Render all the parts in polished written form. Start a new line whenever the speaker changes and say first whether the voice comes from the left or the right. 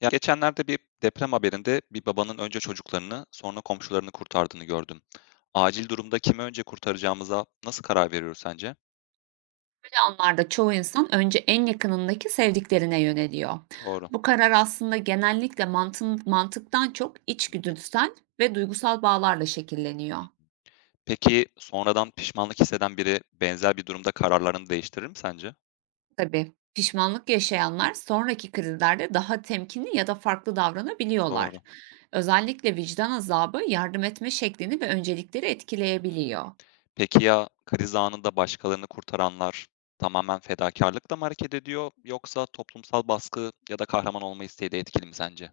left: Ya geçenlerde bir deprem haberinde bir babanın önce çocuklarını, sonra komşularını kurtardığını gördüm. Acil durumda kimi önce kurtaracağımıza nasıl karar veriyoruz sence?
right: Böyle anlarda çoğu insan önce en yakınındaki sevdiklerine
left: Hı,
right: yöneliyor.
left: doğru.
right: Bu karar aslında genellikle mantıktan çok içgüdüsel ve duygusal bağlarla şekilleniyor.
left: Peki sonradan pişmanlık hisseden biri benzer bir durumda kararlarını değiştirir mi sence?
right: Tabii
left: Hı,
right: pişmanlık yaşayanlar sonraki krizlerde daha temkinli ya da farklı davranabiliyorlar.
left: doğru.
right: Özellikle vicdan azabı yardım etme şeklini ve öncelikleri
left: Hı.
right: etkileyebiliyor.
left: Peki ya kriz anında başkalarını kurtaranlar tamamen fedakarlıkla mı hareket ediyor yoksa toplumsal baskı ya da kahraman olma isteği de etkili mi sence?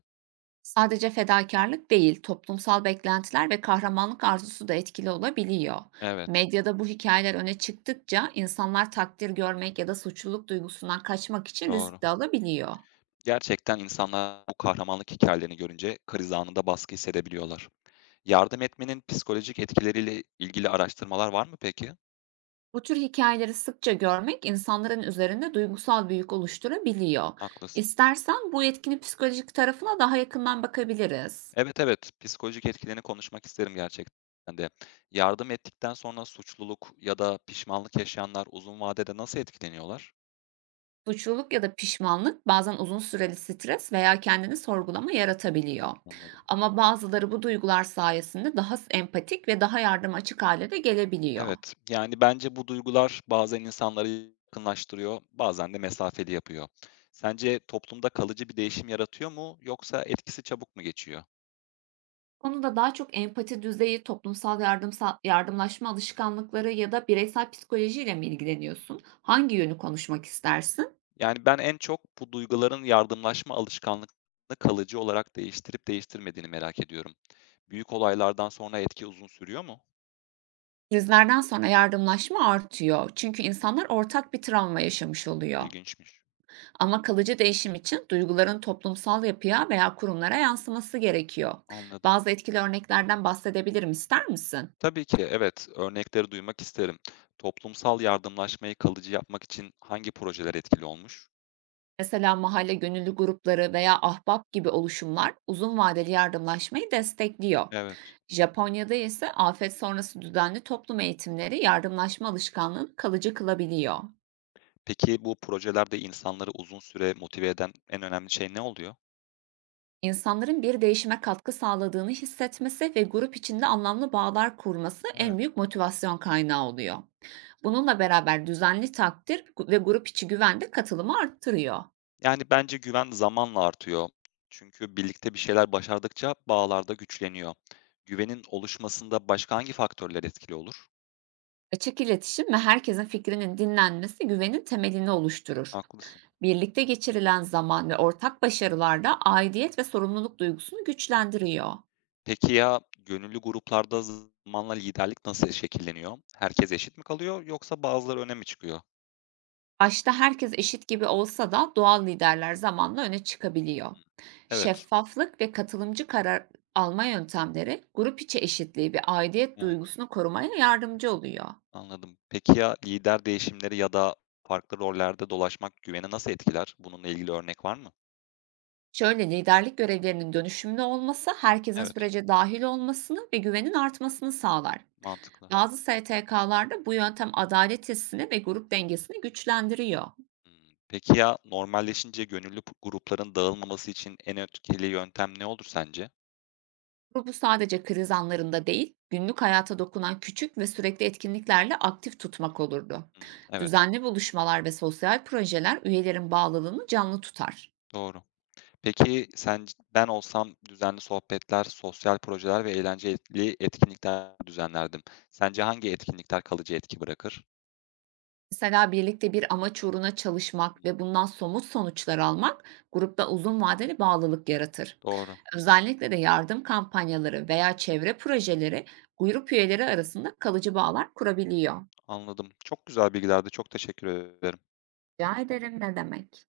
right: Sadece fedakarlık değil, toplumsal beklentiler ve kahramanlık arzusu da etkili olabiliyor.
left: Evet,
right: Medyada bu hikayeler öne çıktıkça insanlar takdir görmek ya da suçluluk duygusundan kaçmak için
left: doğru.
right: risk de alabiliyor.
left: Gerçekten insanlar bu kahramanlık hikâyelerini görünce kriz anında baskı hissedebiliyorlar. Yardım etmenin psikolojik etkileriyle ilgili araştırmalar var mı peki?
right: Bu tür hikayeleri sıkça görmek insanların üzerinde duygusal bir yük oluşturabiliyor.
left: Haklısın.
right: İstersen bu etkinin psikolojik tarafına daha yakından bakabiliriz.
left: Evet, evet, psikolojik etkilerini konuşmak isterim gerçekten de. Yardım ettikten sonra suçluluk ya da pişmanlık yaşayanlar uzun vadede nasıl etkileniyorlar?
right: Suçluluk ya da pişmanlık bazen uzun süreli stres veya kendini sorgulama yaratabiliyor.
left: Anladım.
right: Ama bazıları bu duygular sayesinde daha empatik ve daha yardıma açık hale de gelebiliyor.
left: Evet, yani bence bu duygular bazen insanları yakınlaştırıyor, bazen de mesafeli yapıyor. Sence toplumda kalıcı bir değişim yaratıyor mu yoksa etkisi çabuk mu geçiyor?
right: Konuda daha çok empati düzeyi, toplumsal yardım, yardımlaşma alışkanlıkları ya da bireysel psikolojiyle mi
left: Hı
right: ilgileniyorsun?
left: hı.
right: Hangi yönü konuşmak istersin?
left: Yani, ben en çok bu duyguların yardımlaşma alışkanlığını kalıcı olarak değiştirip değiştirmediğini merak ediyorum. Büyük olaylardan sonra etki uzun sürüyor mu?
right: Krizlerden sonra yardımlaşma artıyor, çünkü insanlar ortak bir travma yaşamış oluyor.
left: İlginçmiş.
right: Ama kalıcı değişim için duyguların toplumsal yapıya veya kurumlara yansıması gerekiyor.
left: Anladım.
right: Bazı etkili örneklerden bahsedebilirim, ister misin?
left: Tabii ki, evet. Örnekleri duymak isterim. Toplumsal yardımlaşmayı kalıcı yapmak için hangi projeler etkili olmuş?
right: Mesela mahalle gönüllü grupları veya ahbap gibi oluşumlar uzun vadeli yardımlaşmayı destekliyor.
left: Evet.
right: Japonya'da ise afet sonrası düzenli toplum eğitimleri yardımlaşma alışkanlığını kalıcı kılabiliyor.
left: Hımm. Peki bu projelerde insanları uzun süre motive eden en önemli şey ne oluyor?
right: İnsanların bir değişime katkı sağladığını
left: Hı,
right: hissetmesi ve grup içinde anlamlı bağlar kurması en
left: evet.
right: büyük motivasyon kaynağı oluyor. Bununla beraber düzenli takdir ve grup içi güven de katılımı arttırıyor.
left: Yani, bence güven zamanla artıyor. Çünkü birlikte bir şeyler başardıkça bağlar da güçleniyor. Güvenin oluşmasında başka hangi faktörler etkili olur?
right: Açık iletişim ve herkesin fikrinin dinlenmesi güvenin temelini oluşturur.
left: Haklısın.
right: Birlikte geçirilen zaman ve ortak başarılar da aidiyet ve sorumluluk duygusunu güçlendiriyor.
left: Peki ya gönüllü gruplarda zamanla liderlik nasıl şekilleniyor? Herkes eşit mi kalıyor yoksa bazıları öne mi çıkıyor?
right: Başta herkes eşit gibi olsa da doğal liderler zamanla öne çıkabiliyor.
left: Hı. Evet,
right: Şeffaflık ve katılımcı karar alma yöntemleri grup içi eşitliği ve aidiyet
left: evet,
right: duygusunu korumaya yardımcı oluyor.
left: anladım. Peki ya lider değişimleri ya da farklı rollerde dolaşmak güveni nasıl etkiler? Bununla ilgili örnek var mı?
right: Şöyle, liderlik görevlerinin dönüşümlü olması herkesin
left: Evet,
right: sürece dahil olmasını ve güvenin artmasını sağlar.
left: mantıklı.
right: Bazı STK'larda bu yöntem adalet hissini ve grup dengesini güçlendiriyor.
left: Hımm. Peki ya normalleşince gönüllü grupların dağılmaması için en etkili yöntem ne olur sence?
right: Grubu sadece kriz anlarında değil, günlük hayata dokunan küçük ve sürekli etkinliklerle aktif tutmak olurdu.
left: Hımm, evet,
right: Düzenli buluşmalar ve sosyal projeler üyelerin bağlılığını canlı tutar.
left: doğru. Peki ben olsam düzenli sohbetler, sosyal projeler ve eğlenceli etkinlikler düzenlerdim. Sence hangi etkinlikler kalıcı etki bırakır?
right: Mesela birlikte bir amaç uğruna çalışmak
left: Hımm,
right: ve bundan somut sonuçlar almak grupta uzun vadeli bağlılık yaratır.
left: doğru,
right: Özellikle de yardım kampanyaları veya çevre projeleri grup üyeleri arasında kalıcı bağlar kurabiliyor.
left: anladım. Çok güzel bilgilerdi, çok teşekkür ederim.
right: Rica ederim, ne demek?